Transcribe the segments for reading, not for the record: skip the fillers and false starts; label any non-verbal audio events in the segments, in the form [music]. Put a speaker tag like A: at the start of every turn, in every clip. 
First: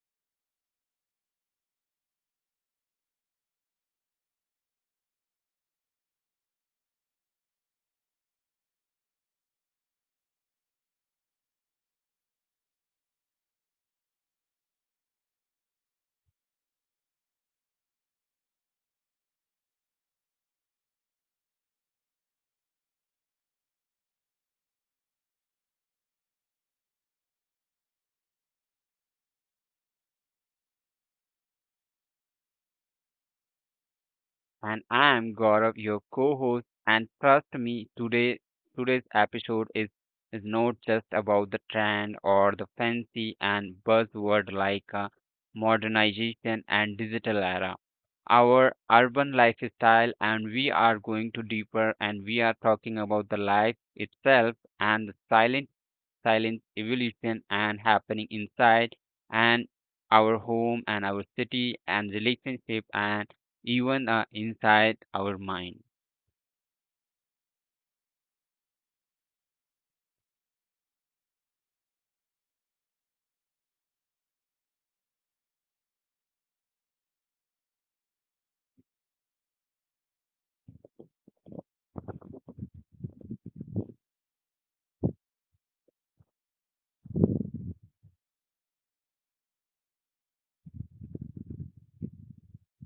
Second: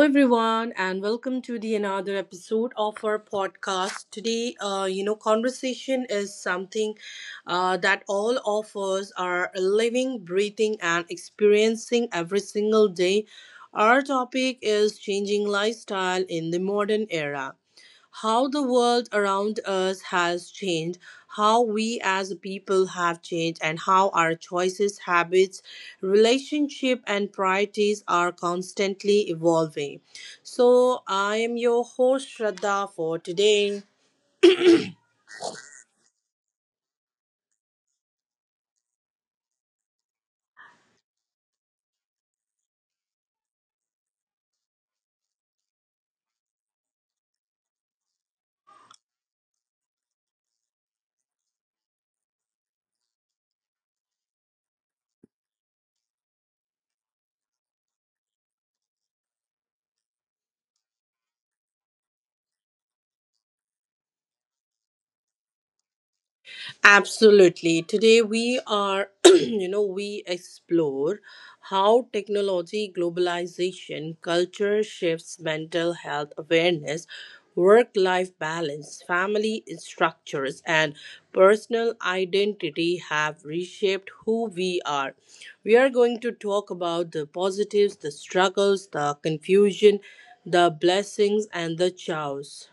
A: everyone, and welcome to the another episode of our podcast. Today, conversation is something that all of us are living, breathing, and experiencing every single day. Our topic is changing lifestyle in the modern era, how the world around us has changed, how we as a people have changed, and how our choices, habits, relationship and priorities are constantly evolving. So, I am your host Shraddha for today.
B: And I am Gaurav, your co-host. And trust me, today's episode is not just about the trend or the fancy and buzzword like modernization and digital era. Our urban lifestyle, and we are going to deeper, and we are talking about the life itself and the silent Silence, evolution and happening inside and our home and our city and relationship and even inside our mind.
A: Absolutely. Today we are, [clears throat] we explore how technology, globalization, culture shifts, mental health awareness, work life balance, family structures, and personal identity have reshaped who we are. We are going to talk about the positives, the struggles, the confusion, the blessings, and the chaos.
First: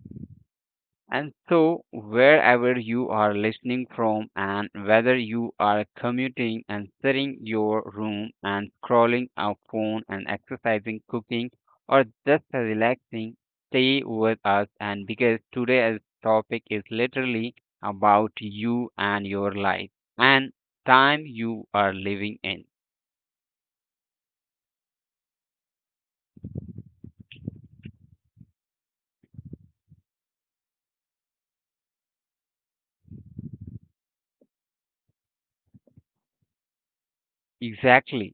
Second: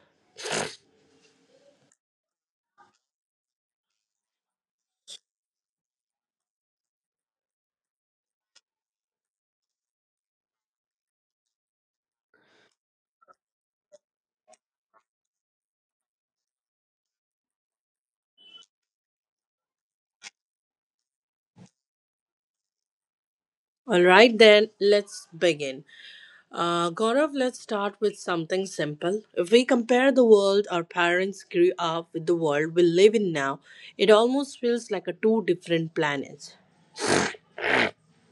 B: And so, wherever you are listening from, and whether you are commuting and sitting your room and scrolling our phone and exercising, cooking, or just relaxing, stay with us. And because today's topic is literally about you and your life and time you are living in.
A: All right, then let's begin. Gaurav, let's start with something simple. If we compare the world our parents grew up with the world we live in now, it almost feels like a two different planets.
B: Exactly.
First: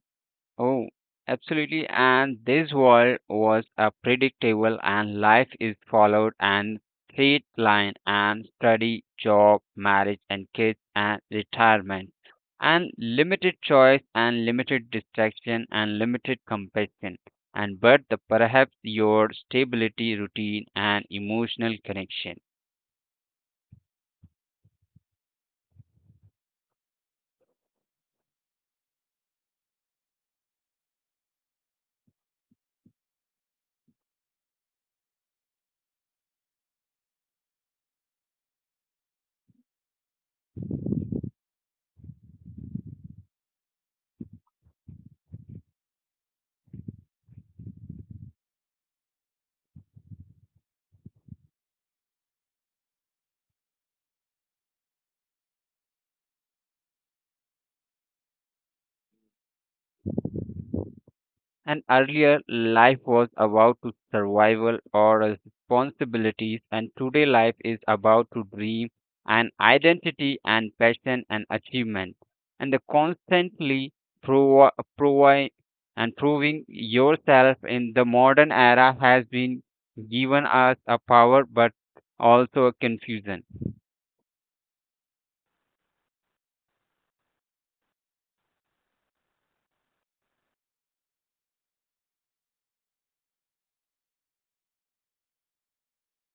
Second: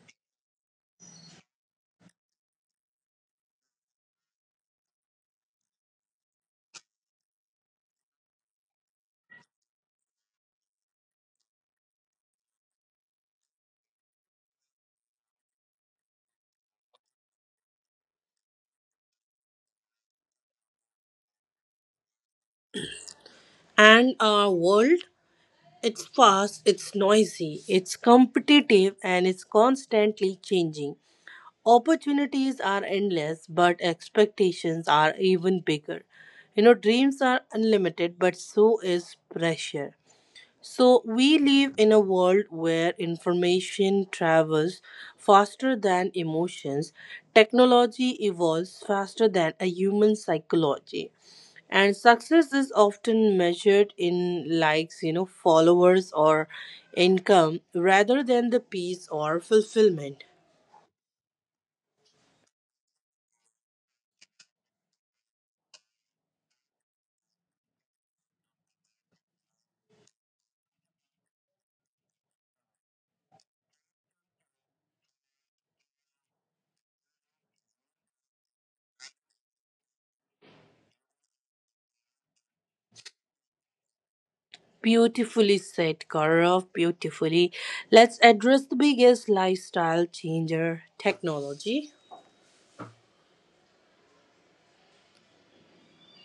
B: Oh, absolutely. And this world was a predictable and life is followed and straight line and study, job, marriage and kids and retirement. And limited choice and limited distraction and limited compassion. And but the perhaps your stability, routine and emotional connection.
A: And our world, it's fast, it's noisy, it's competitive, and it's constantly changing. Opportunities are endless, but expectations are even bigger. You know, dreams are unlimited, but so is pressure. So, we live in a world where information travels faster than emotions, technology evolves faster than a human psychology, and success is often measured in likes, you know, followers, or income rather than the peace or fulfillment.
B: And earlier, life was about to survival or responsibilities, and today life is about to dream and identity and passion and achievement, and the constantly provi- provi- and proving yourself in the modern era has been given us a power but also a confusion.
A: Beautifully said, Gaurav. Beautifully. Let's address the biggest lifestyle changer technology.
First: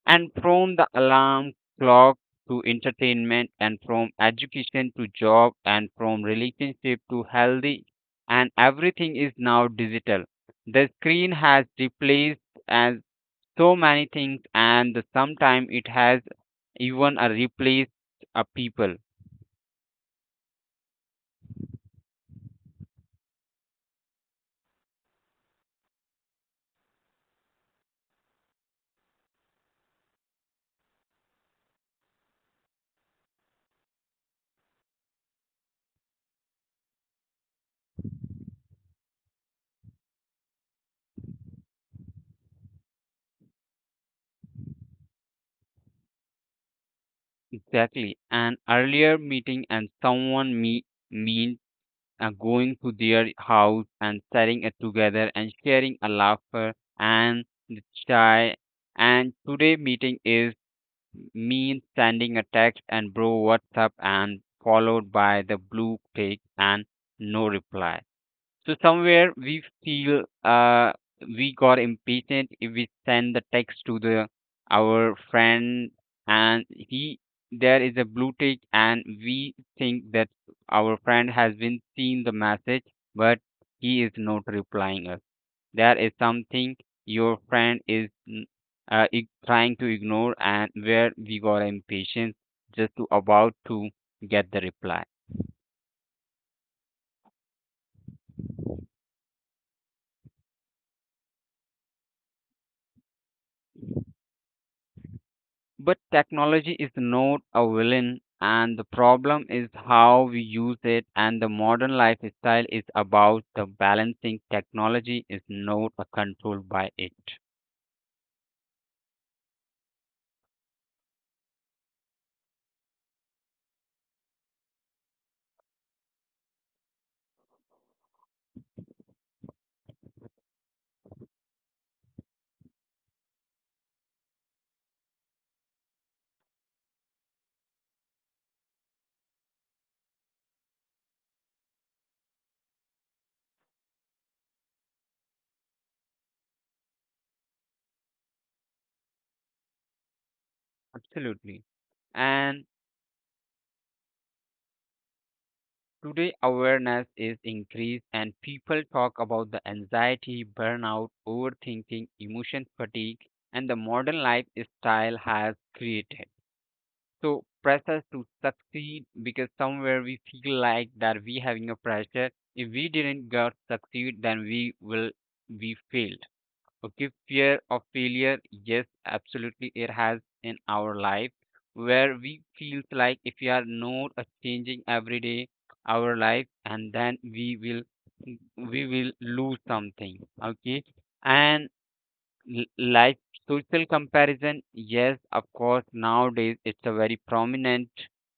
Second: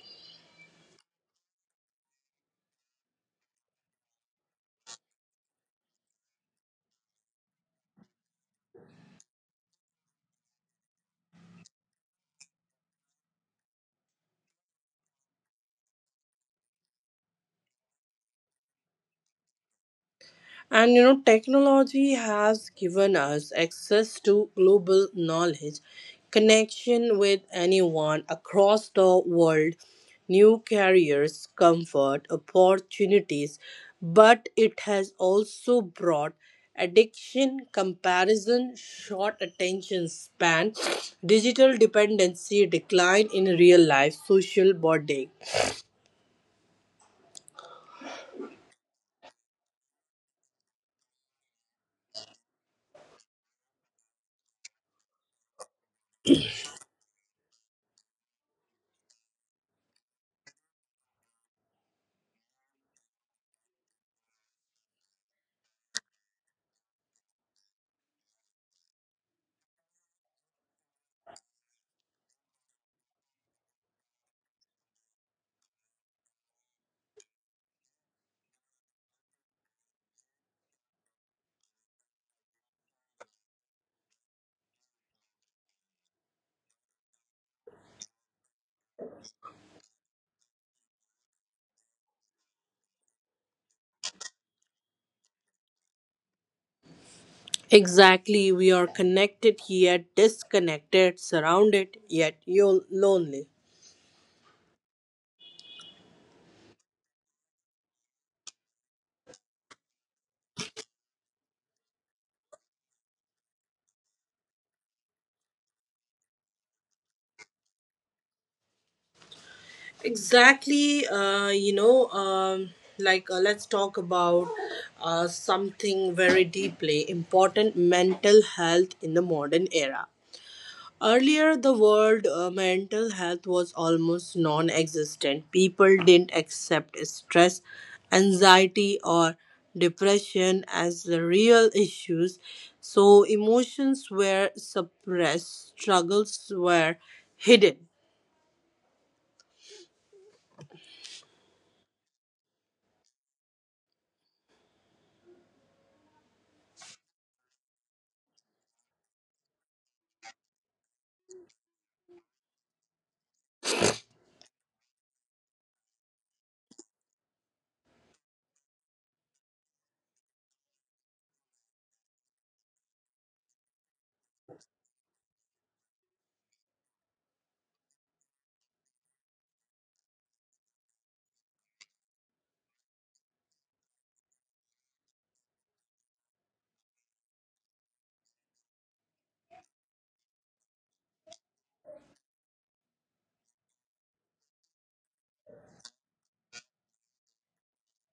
B: And from the alarm clock to entertainment, and from education to job, and from relationship to healthy, and everything is now digital. The screen has replaced as so many things, and sometimes it has even replaced a people.
A: And you know, technology has given us access to global knowledge, connection with anyone across the world, new careers, comfort, opportunities. But it has also brought addiction, comparison, short attention span, digital dependency, decline in real life, social bonding.
B: Exactly. An earlier meeting and someone me meant going to their house and sharing it together and sharing a laughter and the chai. And today meeting is me sending a text and bro what's up and followed by the blue tick and no reply. So somewhere we feel we got impatient if we send the text to the our friend and he there is a blue tick and we think that our friend has been seeing the message but he is not replying us. That is something your friend is trying to ignore and where we got impatient just to about to get the reply.
A: Exactly, we are connected yet disconnected, surrounded yet lonely.
B: But technology is not a villain, and the problem is how we use it. And the modern lifestyle is about the balancing. Technology is not a control by it.
A: Exactly, let's talk about something very deeply important mental health in the modern era. Earlier, the word mental health was almost non existent. People didn't accept stress, anxiety, or depression as the real issues, so emotions were suppressed, struggles were hidden.
B: Absolutely. And today, awareness is increased, and people talk about the anxiety, burnout, overthinking, emotion fatigue, and the modern lifestyle has created. So pressure to succeed because somewhere we feel like that we having a pressure. If we didn't got succeed, then we failed. Okay, fear of failure, yes, absolutely it has in our life where we feels like if we are not changing every day our life and then we will lose something. Okay. And like social comparison, yes, of course, nowadays it's a very prominent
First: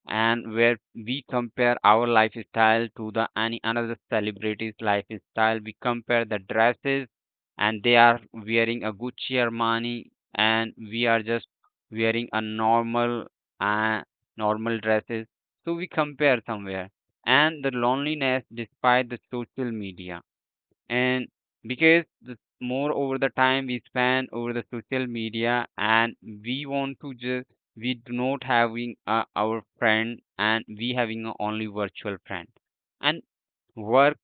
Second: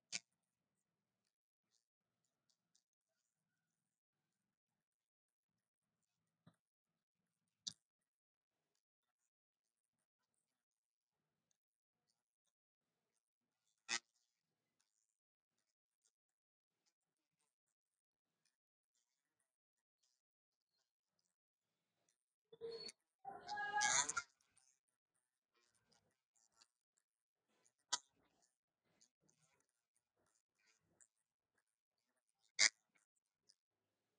B: and where we compare our lifestyle to the any another celebrity's lifestyle. We compare the dresses and they are wearing a Gucci Armani and we are just wearing a normal uh, normal dresses, so we compare somewhere. And the loneliness despite the social media and because the more over the time we spend over the social media and we want to just we do not having our friend and we having a only virtual friend and work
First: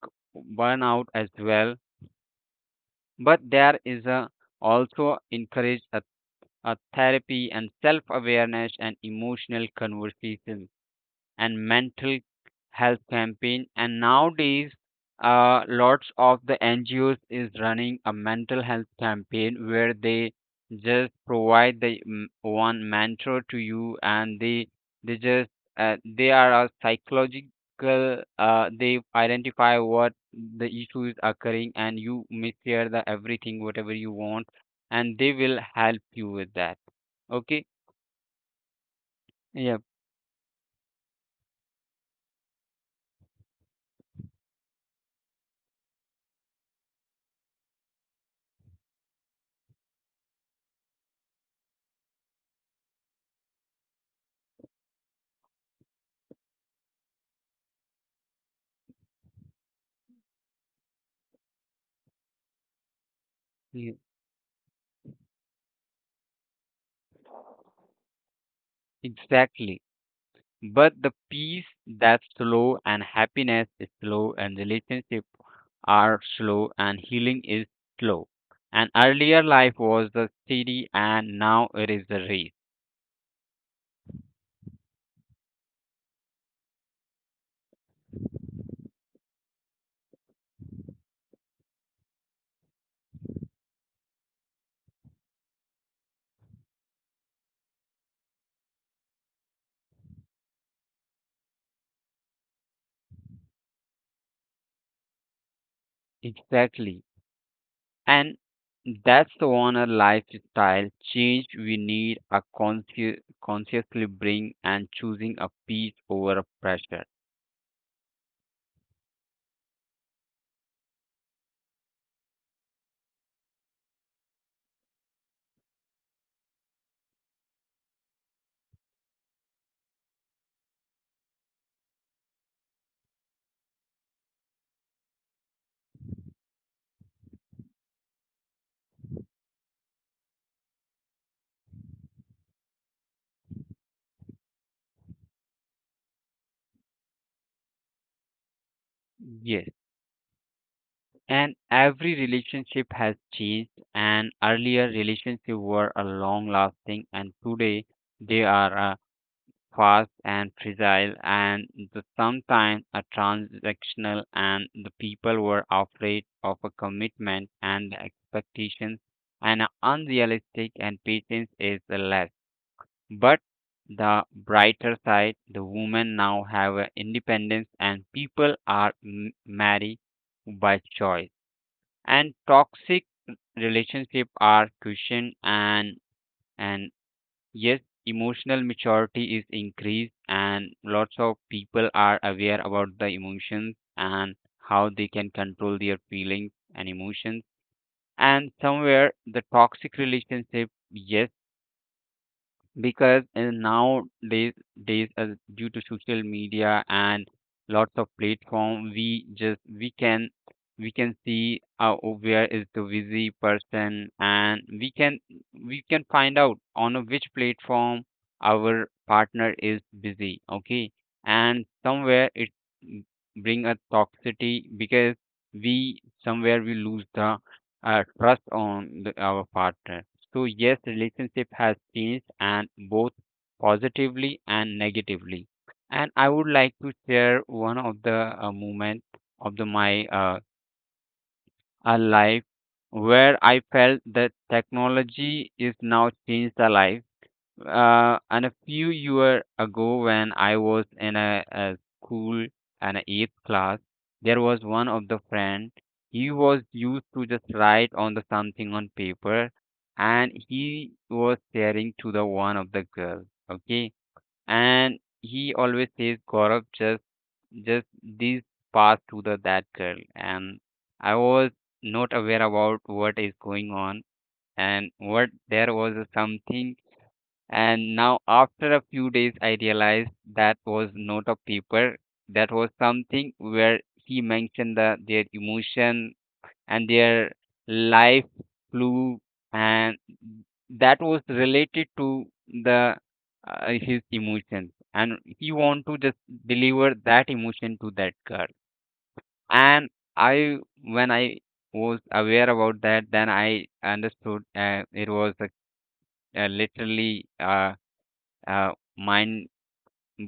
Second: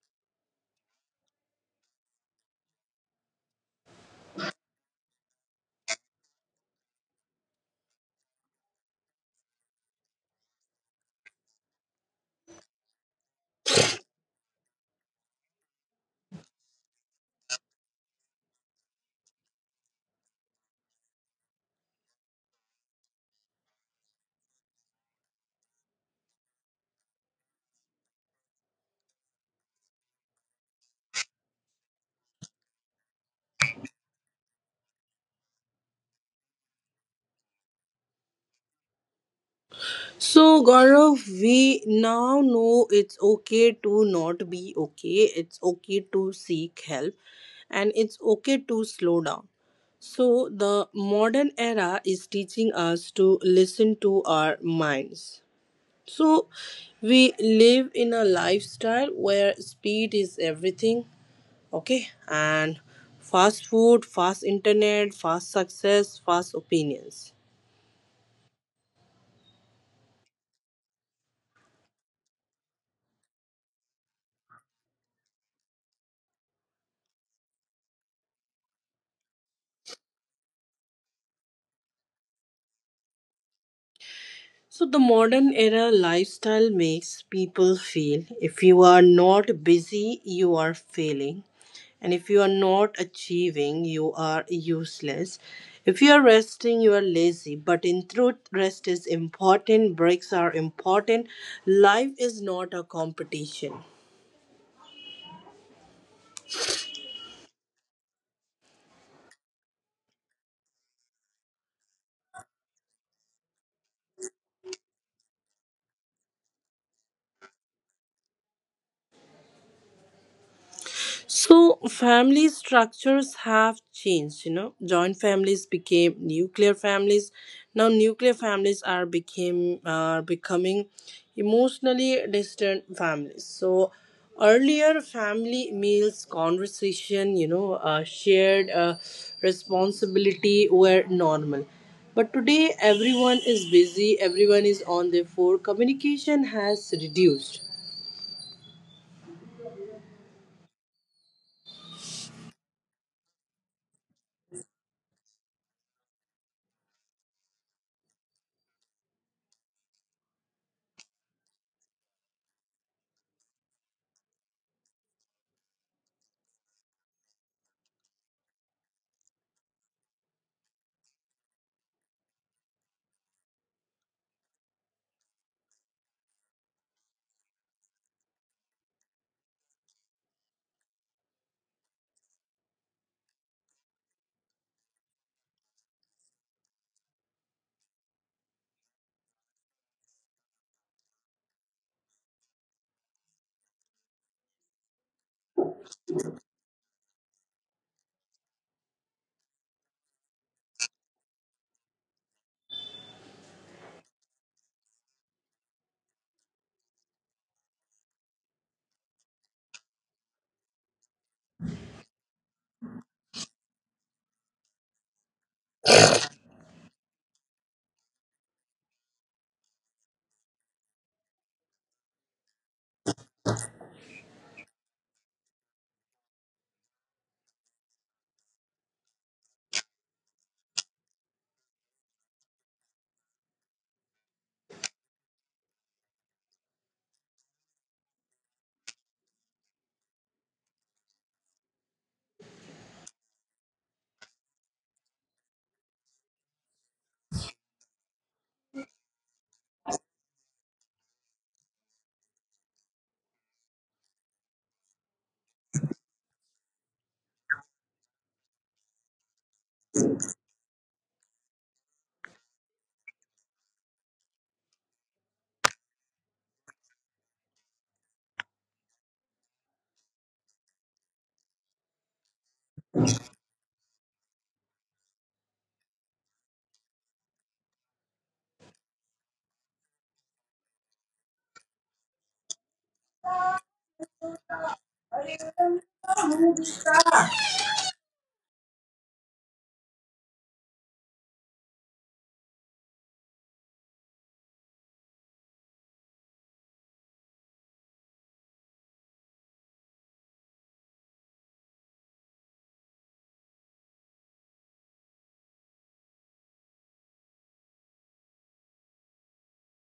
B: burnout as well. But there is a also encourage a therapy and self awareness and emotional conversation and mental health campaign. And nowadays lots of the NGOs is running a mental health campaign where they just provide the one mentor to you. And they just they are a psychological, they identify what the issue is occurring and you may share the everything whatever you want and they will help you with that. Okay. Yeah,
A: So, Gaurav, we now know it's okay to not be okay, it's okay to seek help, and it's okay to slow down. So the modern era is teaching us to listen to our minds. So we live in a lifestyle where speed is everything, okay? And fast
B: yeah,
A: food, fast internet, fast success, fast opinions.
B: exactly. But the peace that's slow and happiness is slow and relationships are slow and healing is slow. And earlier life was the city and now it is the race.
A: So, the modern era lifestyle makes people feel if you are not busy, you are failing. And if you are not achieving, you are useless. If you are resting, you are lazy. But in truth, rest is important, breaks are important. Life is not a competition.
B: Exactly. And that's the one a lifestyle change we need a consciously bring and choosing a peace over a pressure.
A: So, family structures have changed, you know. Joint families became nuclear families. Now, nuclear families are becoming emotionally distant families. So, earlier family meals, conversation, shared responsibility were normal. But today, everyone is busy. Everyone is on their phone. Communication has reduced.
B: Yes. And every relationship has changed, and earlier relationships were a long lasting and today they are fast and fragile and the sometimes a transactional and the people were afraid of a commitment and the expectations and are unrealistic and patience is less. But the brighter side, the women now have a independence and people are married by choice, and toxic relationship are cushioned and yes, emotional maturity is increased and lots of people are aware about the emotions and how they can control their feelings and emotions. And somewhere the toxic relationship, yes, because nowadays days due to social media and lots of platform, we can see where is the busy person, and we can find out on a which platform our partner is busy. Okay. And somewhere it mm, bring a toxicity because we somewhere we lose the trust on the, our partner. So yes, relationship has changed and both positively and negatively. And I would like to share one of the moment of the my life where I felt that technology is now changed the life. And a few years ago, when I was in a school and a eighth class, there was one of the friend. He was used to just write on the something on paper, and he was sharing to the one of the girl. Okay, and he always says, "Gaurav, just this pass to the that girl." And I was not aware about what is going on and what there was something. And now, after a few days, I realized that was not a paper. That was something where he mentioned the, their emotion and their life flew, and that was related to the his emotions. And he want to just deliver that emotion to that girl. And I, when I was aware about that, then I understood it was literally. Uh, Mind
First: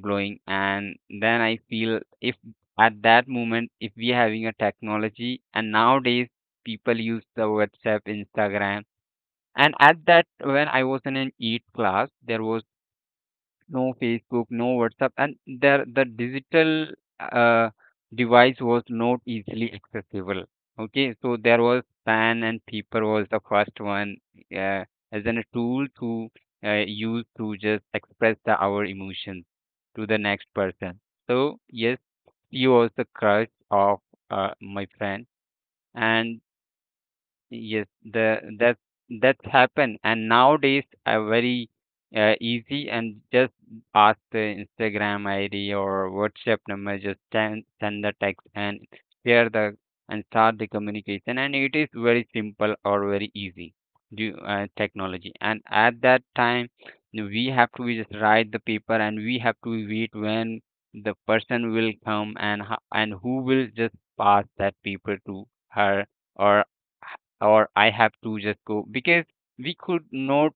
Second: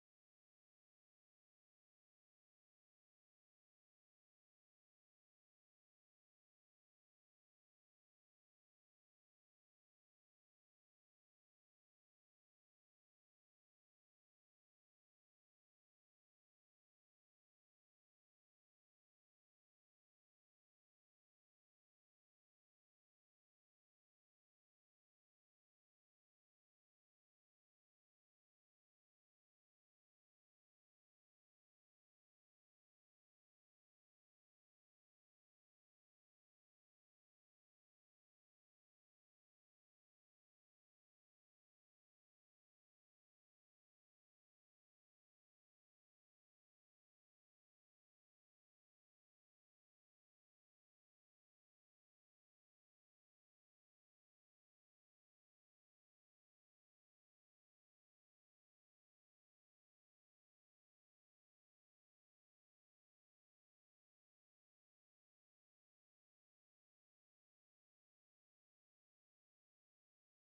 B: blowing. And then I feel if at that moment, if we are having a technology, and nowadays people use the WhatsApp, Instagram. And at that, when I was in an EAT class, there was no Facebook, no WhatsApp, and there the digital uh, device was not easily accessible. Okay, so there was pen and paper was the first one uh, as an a tool to use to just express the, our emotions to the next person. So yes, she was the crush of my friend, and yes, the that's happened, and nowadays are very easy and just ask the Instagram ID or WhatsApp number, just send the text and share the and start the communication, and it is very simple or very easy due technology. And at that time, we have to just write the paper, and we have to wait when the person will come and and who will just pass that paper to her, or or I have to just go, because we could not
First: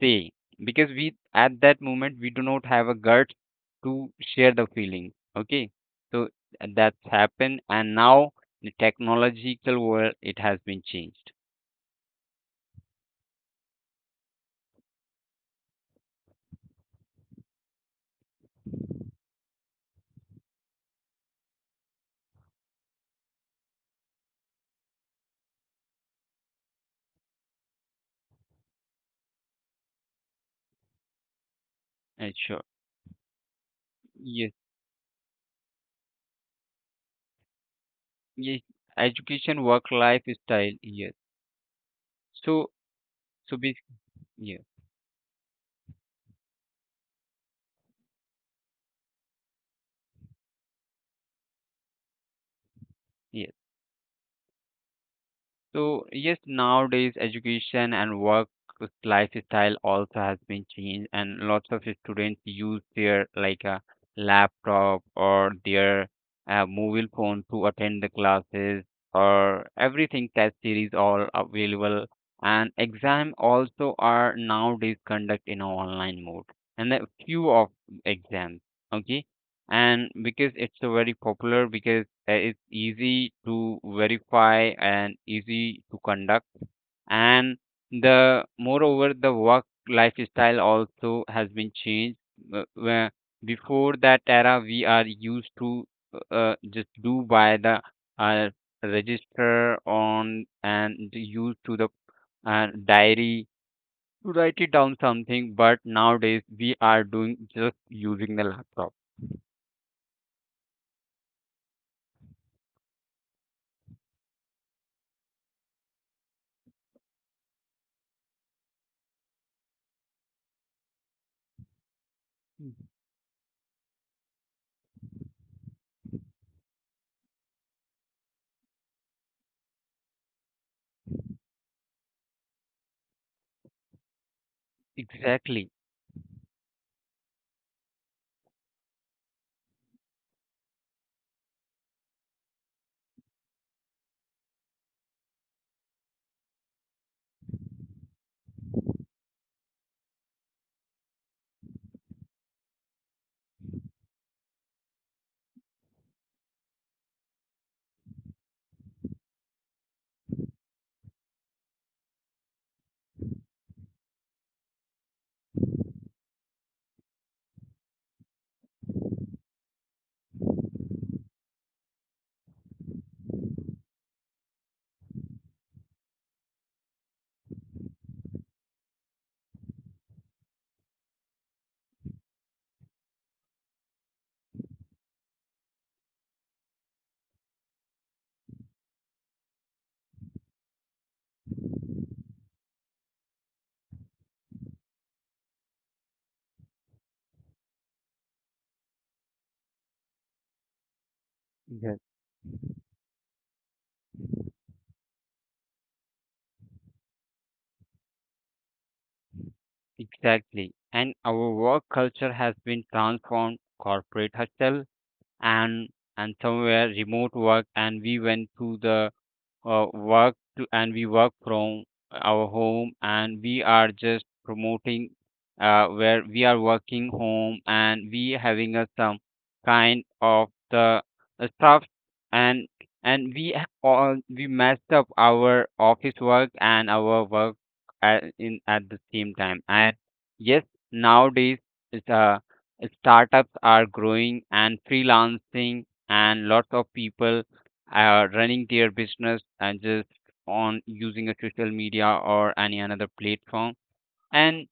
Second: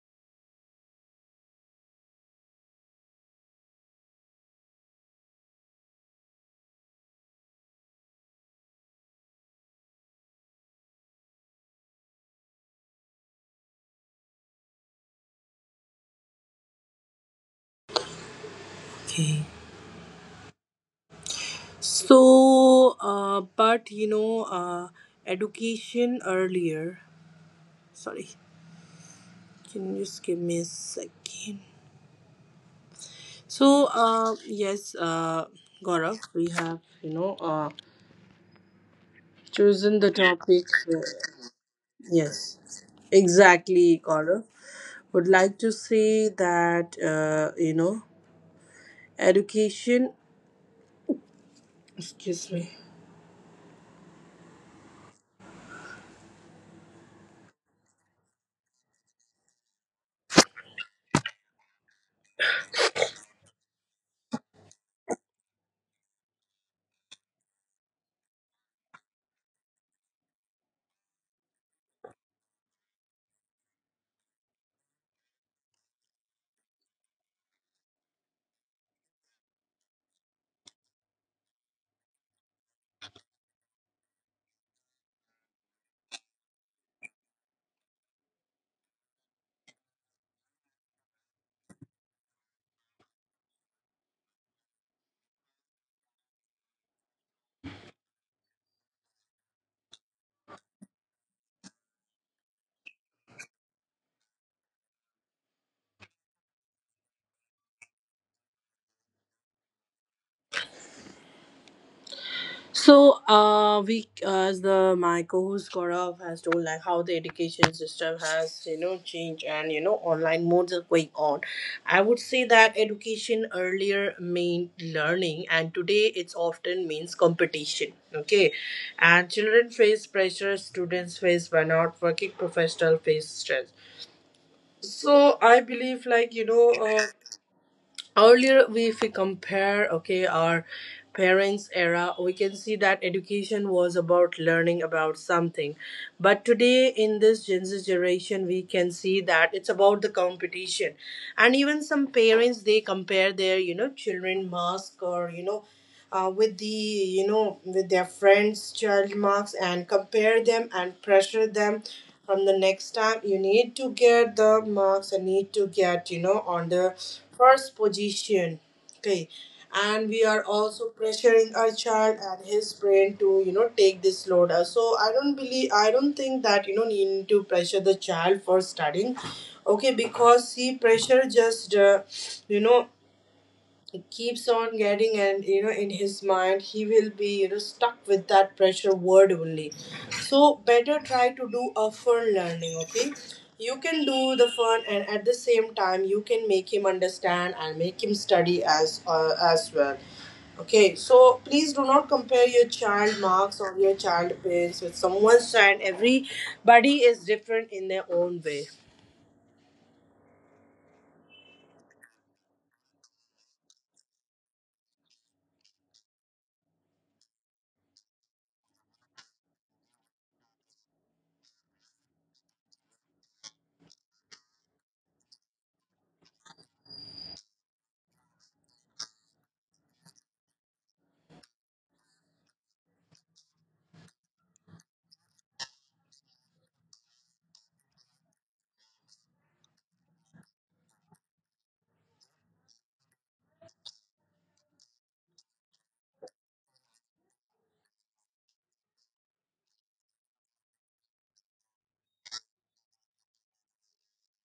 B: say, because we at that moment we do not have a guts to share the feeling. Okay, so that's happened, and now the technological world it has been changed.
A: Okay. So, but you know, education earlier. Sorry, can you just give me a second?
B: Sure.
A: So,
B: Yes.
A: Gaurav, we have
B: Yes. Education, work,
A: chosen the topic.
B: lifestyle,
A: uh,
B: yes.
A: yes,
B: So so basically,
A: exactly, Gaurav. Would like to say that education. Excuse me.
B: yes. So yes, nowadays education and work lifestyle also has been changed, and lots of students use their like a laptop or their mobile phone to attend the classes or everything, test series all available, and exam also are nowadays conduct in a online mode and a few of exams. Okay. And because it's a very popular because it's easy to verify and easy to conduct. And the moreover, the work lifestyle also has been changed. Where before that era, we are used to just do by the uh, register on and used to the diary to write it down something. But nowadays, we are doing just using the laptop.
A: So, we, as the my co-host Gaurav has told, like how the education system has, you know, changed and you know online modes are going on. I would say that education earlier meant learning, and today it's often means competition. Okay, and children face pressure, students face burnout, working professional face stress. So
B: Exactly.
A: I believe like you know. Earlier if we compare, okay, our parents era, we can see that education was about learning about something, but today in this gen z generation we can see that it's about the competition, and even some parents they compare their, you know, children mask or you know with the, you know, with their friends child marks, and compare them and pressure them from the next time you need to get the marks and need to get, you know, on the first position, okay, and we are also pressuring our child and his brain to, you know, take this load. So I don't think that you know need to pressure the child for studying, okay, because see, pressure just you know he keeps on getting, and you know in his mind he will be, you know, stuck with that pressure word only. So better try to do a fun learning, okay, you can do the fun, and at the same time you can make him understand and make him study as well. Okay, so please
B: Yes.
A: do not compare your child marks or your child grades with someone's child. Everybody is different in their own way.
B: Exactly. And our work culture has been transformed, corporate hustle and and somewhere remote work, and we went through the work to, and we work from our home. And we are just promoting where we are working home and we having a some kind of the stuff. And and all we messed up our office work and our work at, in at the same time. And yes, nowadays it's startups are growing and freelancing, and lots of people running their business and just on using a social media or any another platform. and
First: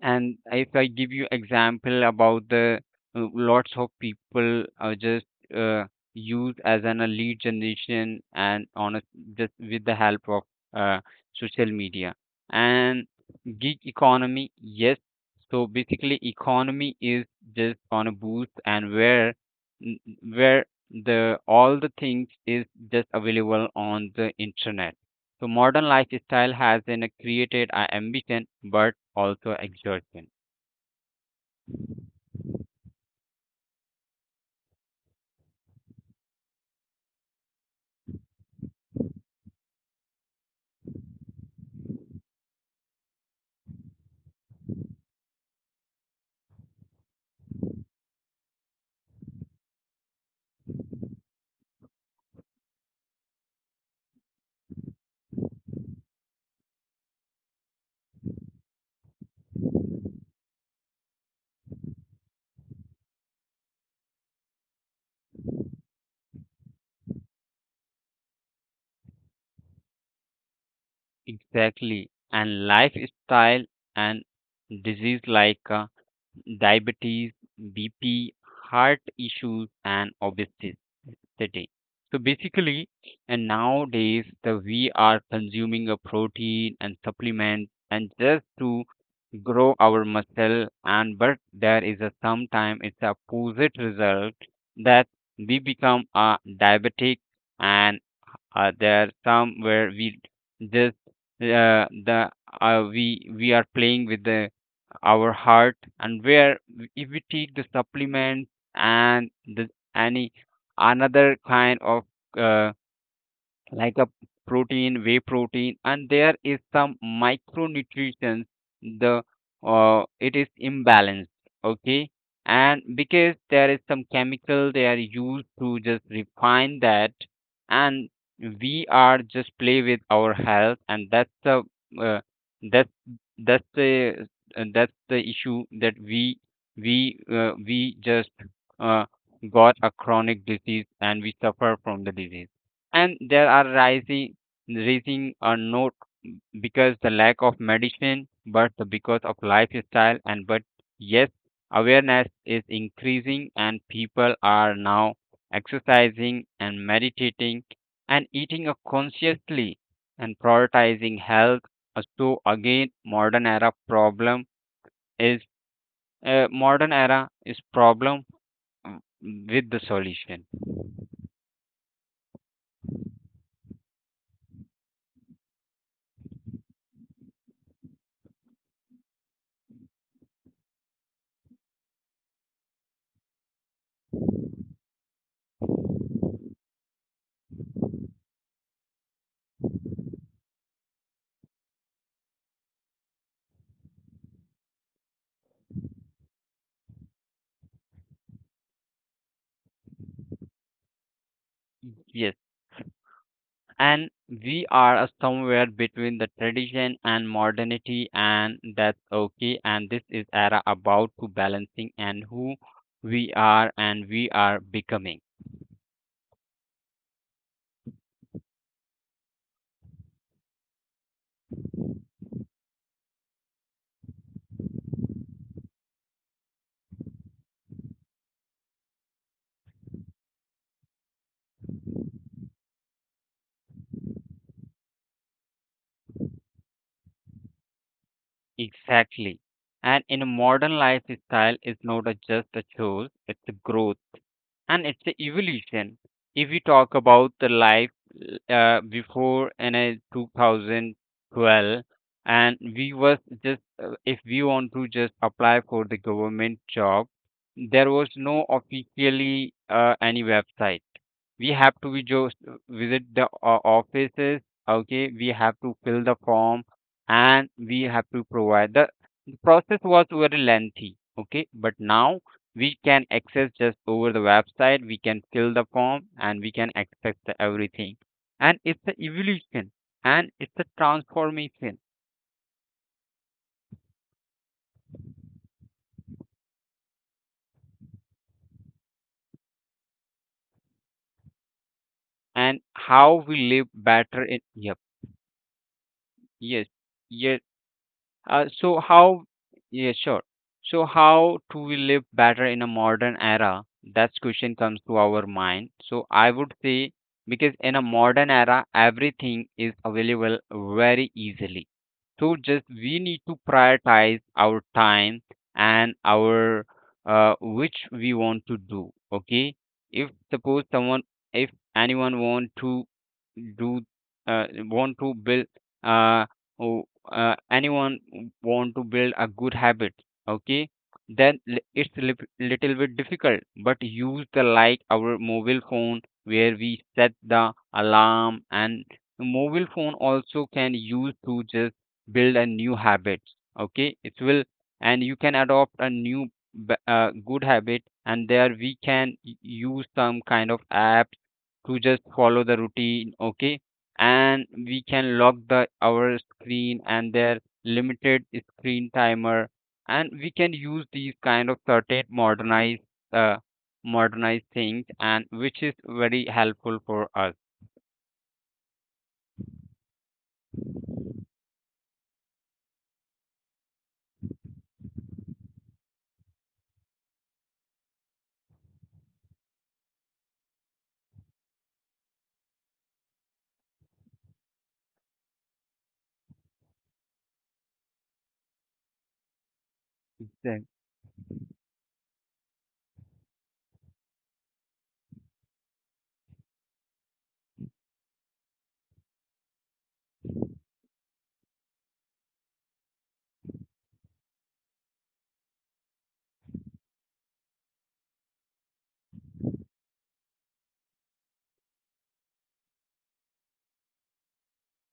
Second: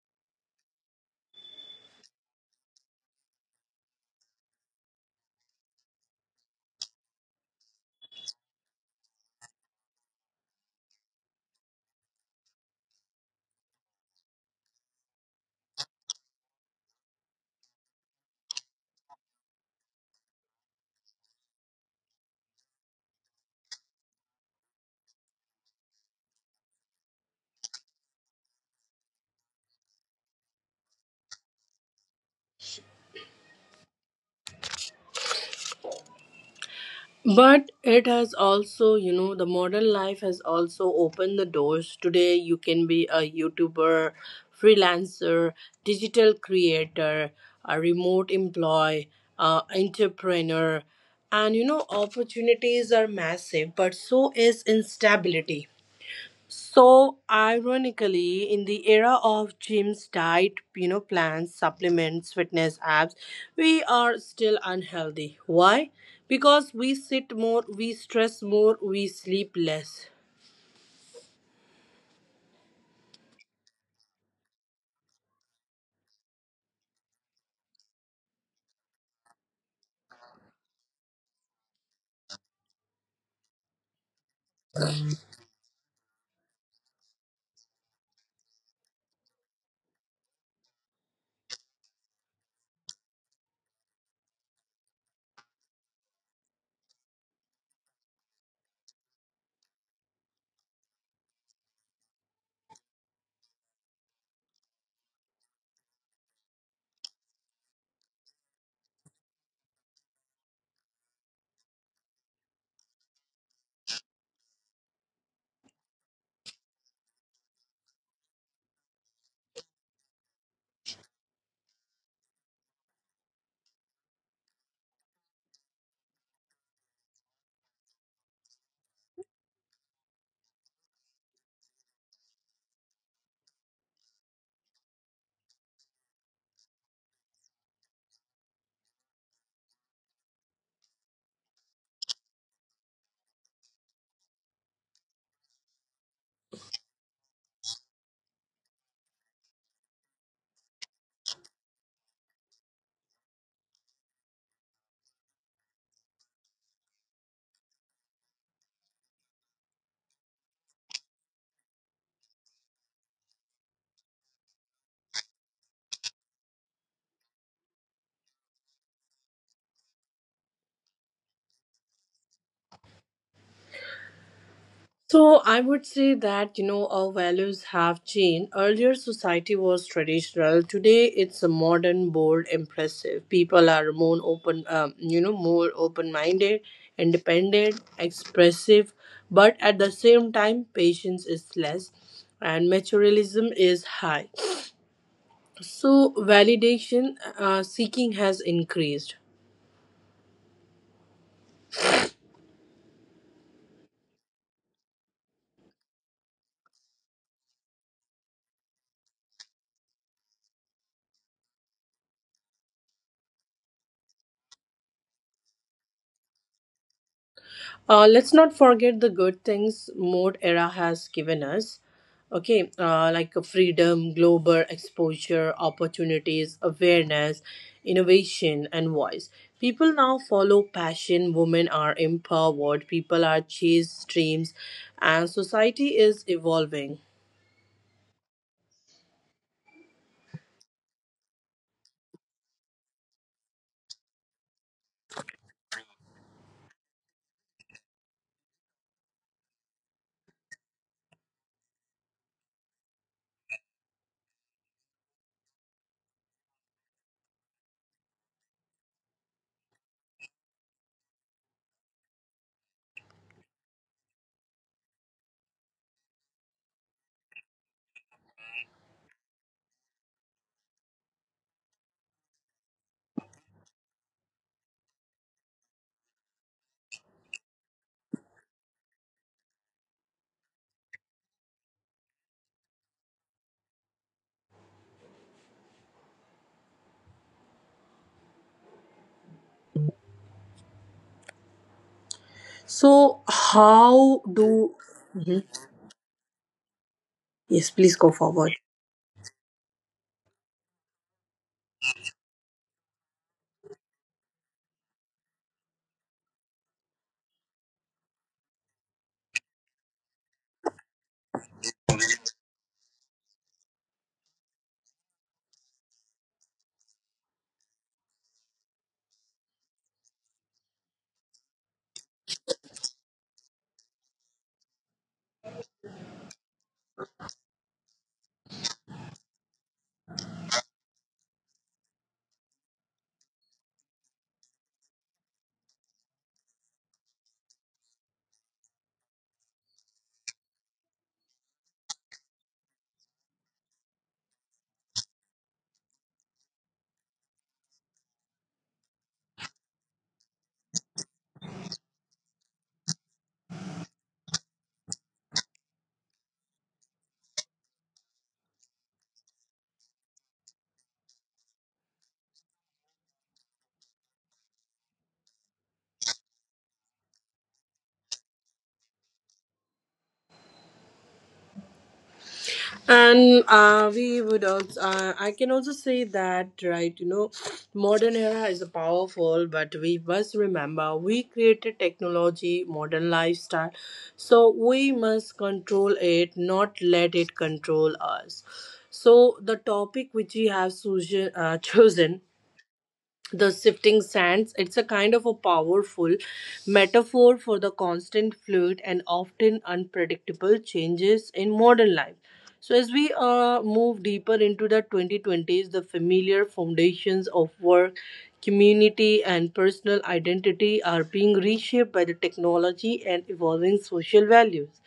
B: and if I give you example about the lots of people are just uh, used as an a lead generation, and on a, just with the help of uh, social media and gig economy. Yes, so basically economy is just on a boost, and where n- where the all the things is just available on the internet. So modern lifestyle has in a created a ambition, but also exertion.
A: But it has also, you know, the modern life has also opened the doors. Today, you can be a YouTuber, freelancer, digital creator, a remote employee, entrepreneur, and you know, opportunities are massive, but so is instability. So ironically, in the era of gyms, diet, you know, plans, supplements, fitness apps, we are still unhealthy. Why? Because we sit more, we stress more, we sleep less.
B: Exactly. And lifestyle and disease like diabetes, BP, heart issues and obesity. So basically, and nowadays the we are consuming a protein and supplements and just to grow our muscle, and but there is a sometime it's opposite result that we become a diabetic. And there are some where we just the we are playing with the our heart, and where if we take the supplements and the any another kind of uh, like a protein, whey protein, and there is some micronutrients. The It is imbalanced, okay, and because there is some chemical they are used to just refine that, and we are just play with our health, and uh, that's that's the that's the issue that we just uh, got a chronic disease and we suffer from the disease. And there are rising rising are not because the lack of medicine, but because of lifestyle. And but yes, awareness is increasing, and people are now exercising and meditating and eating a consciously and prioritizing health. So again modern era problem is modern era is problem uh, with the solution.
A: So I would say that you know our values have changed. Earlier society was traditional. Today it's a modern, bold, impressive. People are more open, more open-minded, independent, expressive, but at the same time, patience is less, and materialism is high. So validation seeking has increased.
B: Yes, and we are somewhere between the tradition and modernity, and that's okay, and this is era about to balancing and who we are and we are becoming.
A: Let's not forget the good things mode era has given us. Okay, freedom, global exposure, opportunities, awareness, innovation, and voice. People now follow passion, women are empowered, people are chased dreams, and society is evolving.
B: Exactly. And in a modern lifestyle is not a just a choice, it's a growth and it's the evolution. If we talk about the life before in a 2012, and we was just if we want to just apply for the government job, there was no officially any website. We have to be just visit the offices. Okay, we have to fill the form and we have to provide the process was very lengthy. Okay, but now we can access just over the website, we can fill the form and we can access the everything. And it's the evolution and it's the transformation and how
A: So,
B: we live better
A: how
B: in. Yep.
A: do. Mhm.
B: Yes. Yes.
A: Yes, please go
B: Uh,
A: forward.
B: so how, yeah, sure. So how do we live better in a modern era? That question comes to our mind. So I would say because in a modern era everything is available very easily. So just we need to prioritize our time and our which we want to do. Okay, if suppose someone, if anyone want to do uh, want to build uh, oh, anyone want to build a good habit. Okay, then it's a little bit difficult, but use the like our mobile phone where we set the alarm, and mobile phone also can use to just build a new habit. Okay, it will, and you can adopt a new good habit, and there we can use some kind of apps to just follow the routine. Okay, and we can lock the our screen and their limited screen timer, and we can use these kind of certain modernized uh, modernized things, and which is very helpful for us.
A: And we would also, I can also say that, right, you know, modern era is powerful, but we must remember we created technology, modern lifestyle. So we must control it, not let it control us. So the topic which we
B: Exact-
A: have [laughs] chosen the sifting sands, it's a kind of a powerful metaphor for the constant fluid and often unpredictable changes in modern life. So as we move deeper into the 2020s, the familiar foundations of work, community and personal identity are being reshaped by the technology and evolving social values.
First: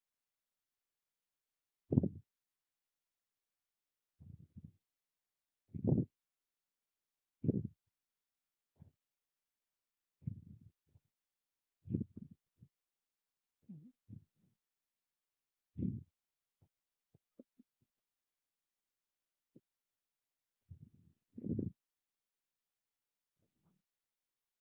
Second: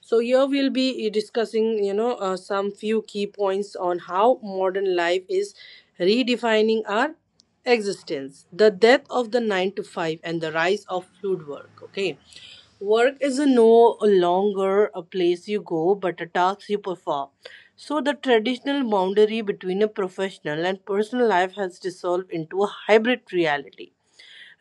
A: So here we'll be discussing, some few key points on how modern life is redefining our existence. The death of the 9 to 5 and the rise of fluid work, okay? Work is a no longer a place you go but a task you perform. So the traditional boundary between a professional and personal life has dissolved into a hybrid reality.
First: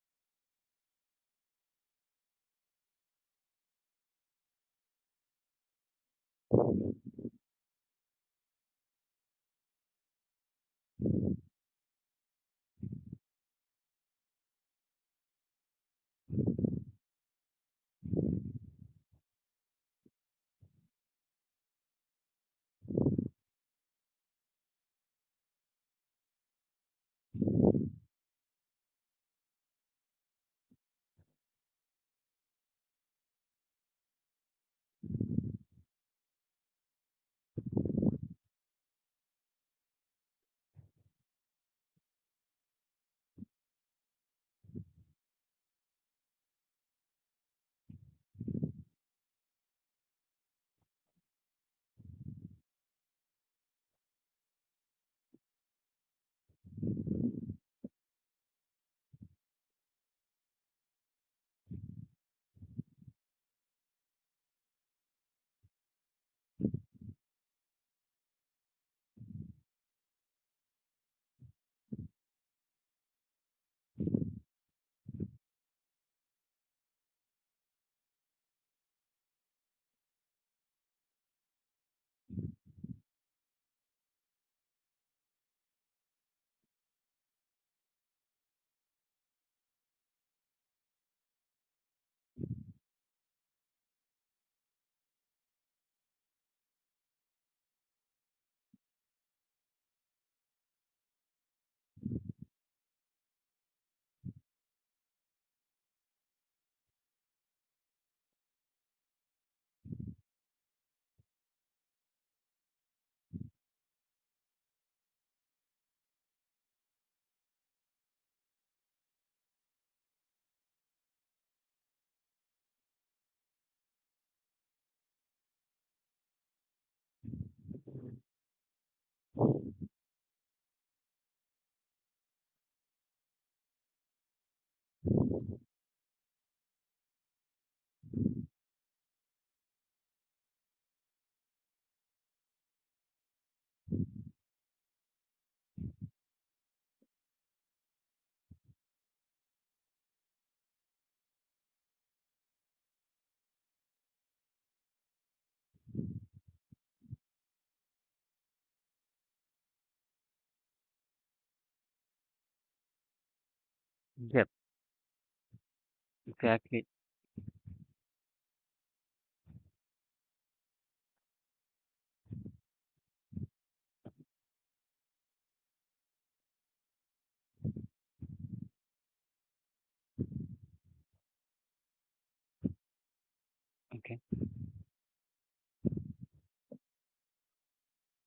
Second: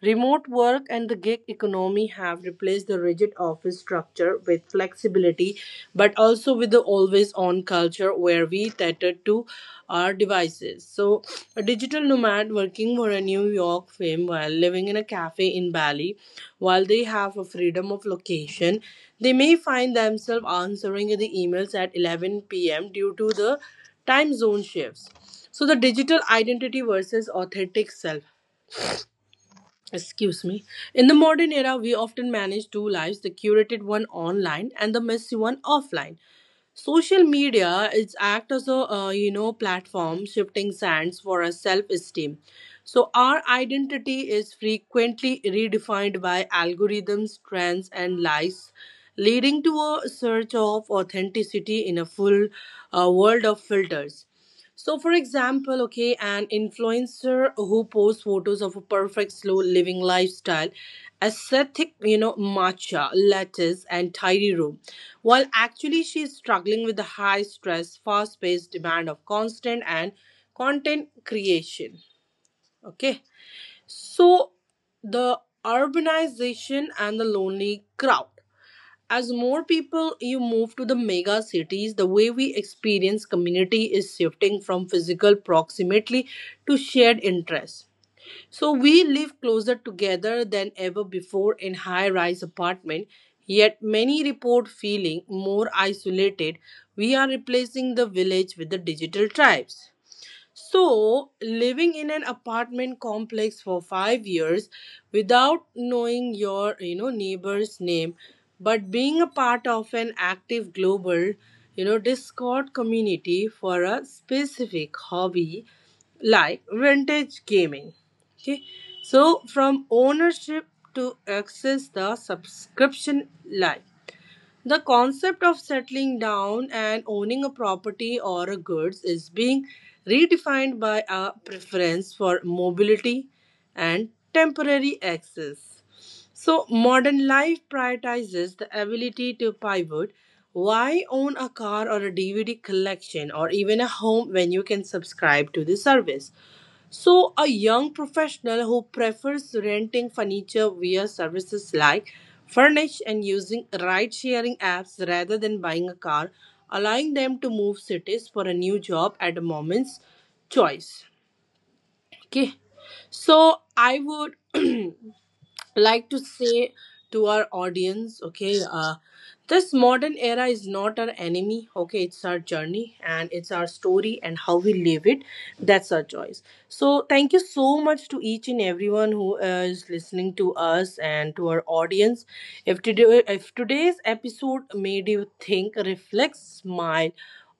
A: Remote work and the gig economy have replaced the rigid office structure with flexibility, but also with the always on culture where we tether to our devices. So, a digital nomad working for a New York firm while living in a cafe in Bali, while they have a freedom of location, they may find themselves answering the emails at 11 p.m. due to the time zone shifts. So, the digital identity versus authentic self. Excuse me. In the modern era, we often manage two lives, the curated one online and the messy one offline. Social media is act as a platform shifting sands for our self esteem. So our identity is frequently redefined by algorithms, trends, and lies, leading to a search of authenticity in a full world of filters. So, for example, okay, an influencer who posts photos of a perfect slow living lifestyle, aesthetic, you know, matcha, lettuce, and tidy room, while actually she is struggling with the high stress, fast paced demand of constant and content creation. Okay, so the urbanization and the lonely crowd, as more people you move to the mega cities, the way we experience community is shifting from physical proximity to shared interests. So we live closer together than ever before in high-rise apartment, yet many report feeling more isolated. We are replacing the village with the digital tribes. So, living in an apartment complex for 5 years without knowing your, you know, neighbor's name, but being a part of an active global, you know, Discord community for a specific hobby like vintage gaming. Okay, so from ownership to access the subscription life. The concept of settling down and owning a property or a goods is being redefined by a preference for mobility and temporary access. So, modern life prioritizes the ability to pivot. Why own a car or a DVD collection or even a home when you can subscribe to the service? So, a young professional who prefers renting furniture via services like Furnish and using ride sharing apps rather than buying a car, allowing them to move cities for a new job at a moment's choice. Okay, so
B: yep.
A: I would, [clears throat] like to
B: Exactly.
A: say to our audience, okay, this modern era is not our enemy, okay, it's our journey and it's our story, and how we live it, that's our choice. So thank you so much to each and everyone who is listening to us and to our audience. If today
B: Okay.
A: if today's episode made you think, reflect, smile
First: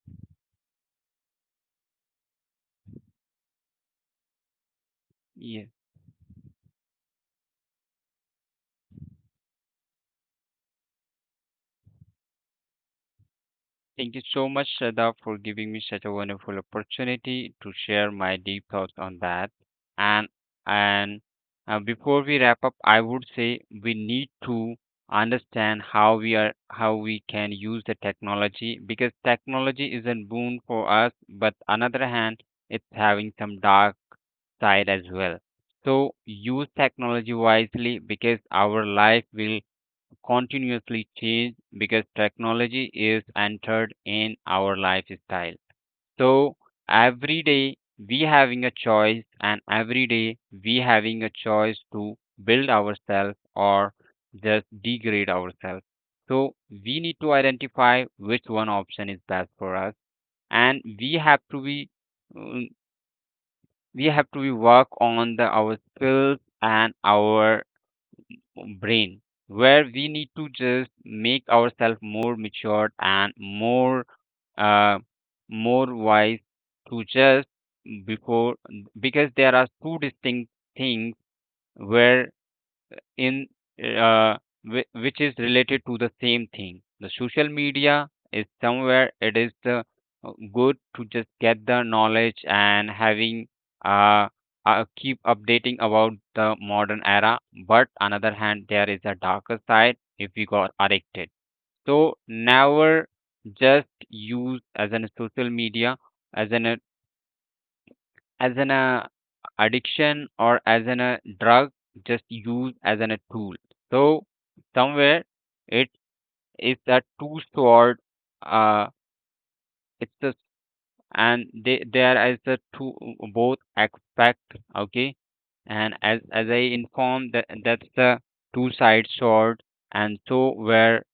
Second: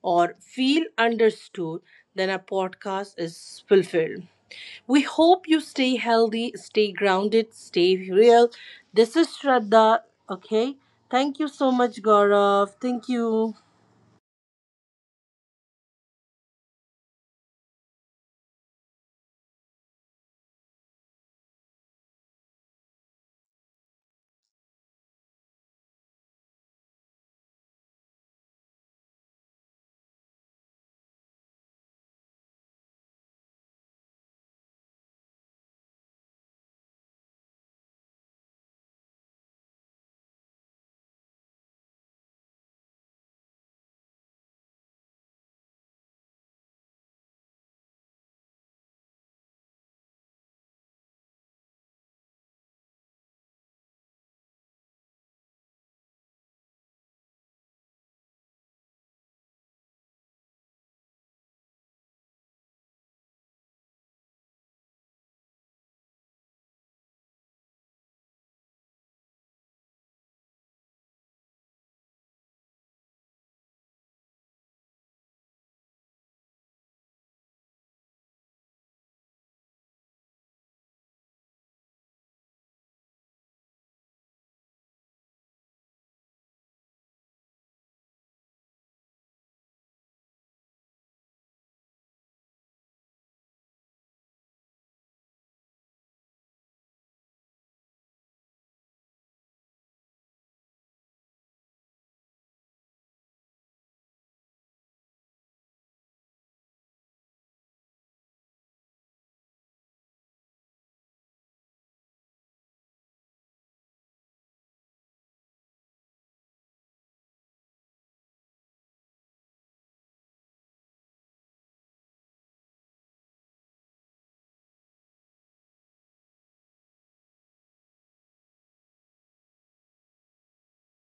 A: or feel understood, then our podcast is fulfilled. We hope you
B: Yes.
A: stay healthy, stay grounded, stay real. This is Shraddha. Okay. Thank you so much, Gaurav. Thank you.
B: Thank you so much, Shraddha, for giving me such a wonderful opportunity to share my deep thoughts on that. And and Before we wrap up, I would say we need to understand how we are how we can use the technology, because technology is a boon for us, but on other hand, it's having some dark side as well. So use technology wisely, because our life will continuously change because technology is entered in our lifestyle. So every day we having a choice and every day we having a choice to build ourselves or just degrade ourselves. So we need to identify which one option is best for us, and we have to be um, we have to be work on the our skills and our brain, where we need to just make ourselves more matured and more uh, more wise to just before, because there are two distinct things where in uh, which is related to the same thing. The social media is somewhere it is good to just get the knowledge and having uh, keep updating about the modern era. But another hand, there is a darker side if we got addicted. So never just use as an social media as an as an uh, addiction or as an a drug, just used as an a tool. So somewhere it is a two sword uh it's a and they there is a two both aspect. Okay, and as I informed that that's the two side sword, and so where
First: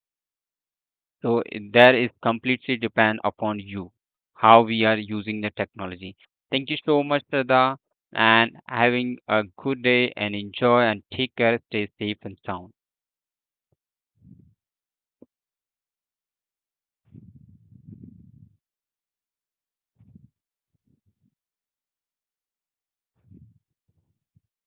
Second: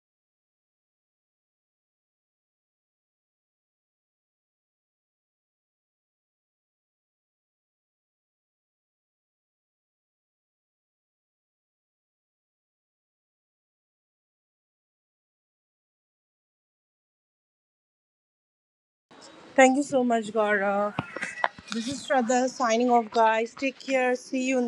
B: that is completely depend upon you, how we are using the technology. Thank you so much, Sada, and having a good day and enjoy and take care, stay safe and sound.
A: Thank you so much, Gaurav. This is Shraddha signing off, guys. Take care. See you in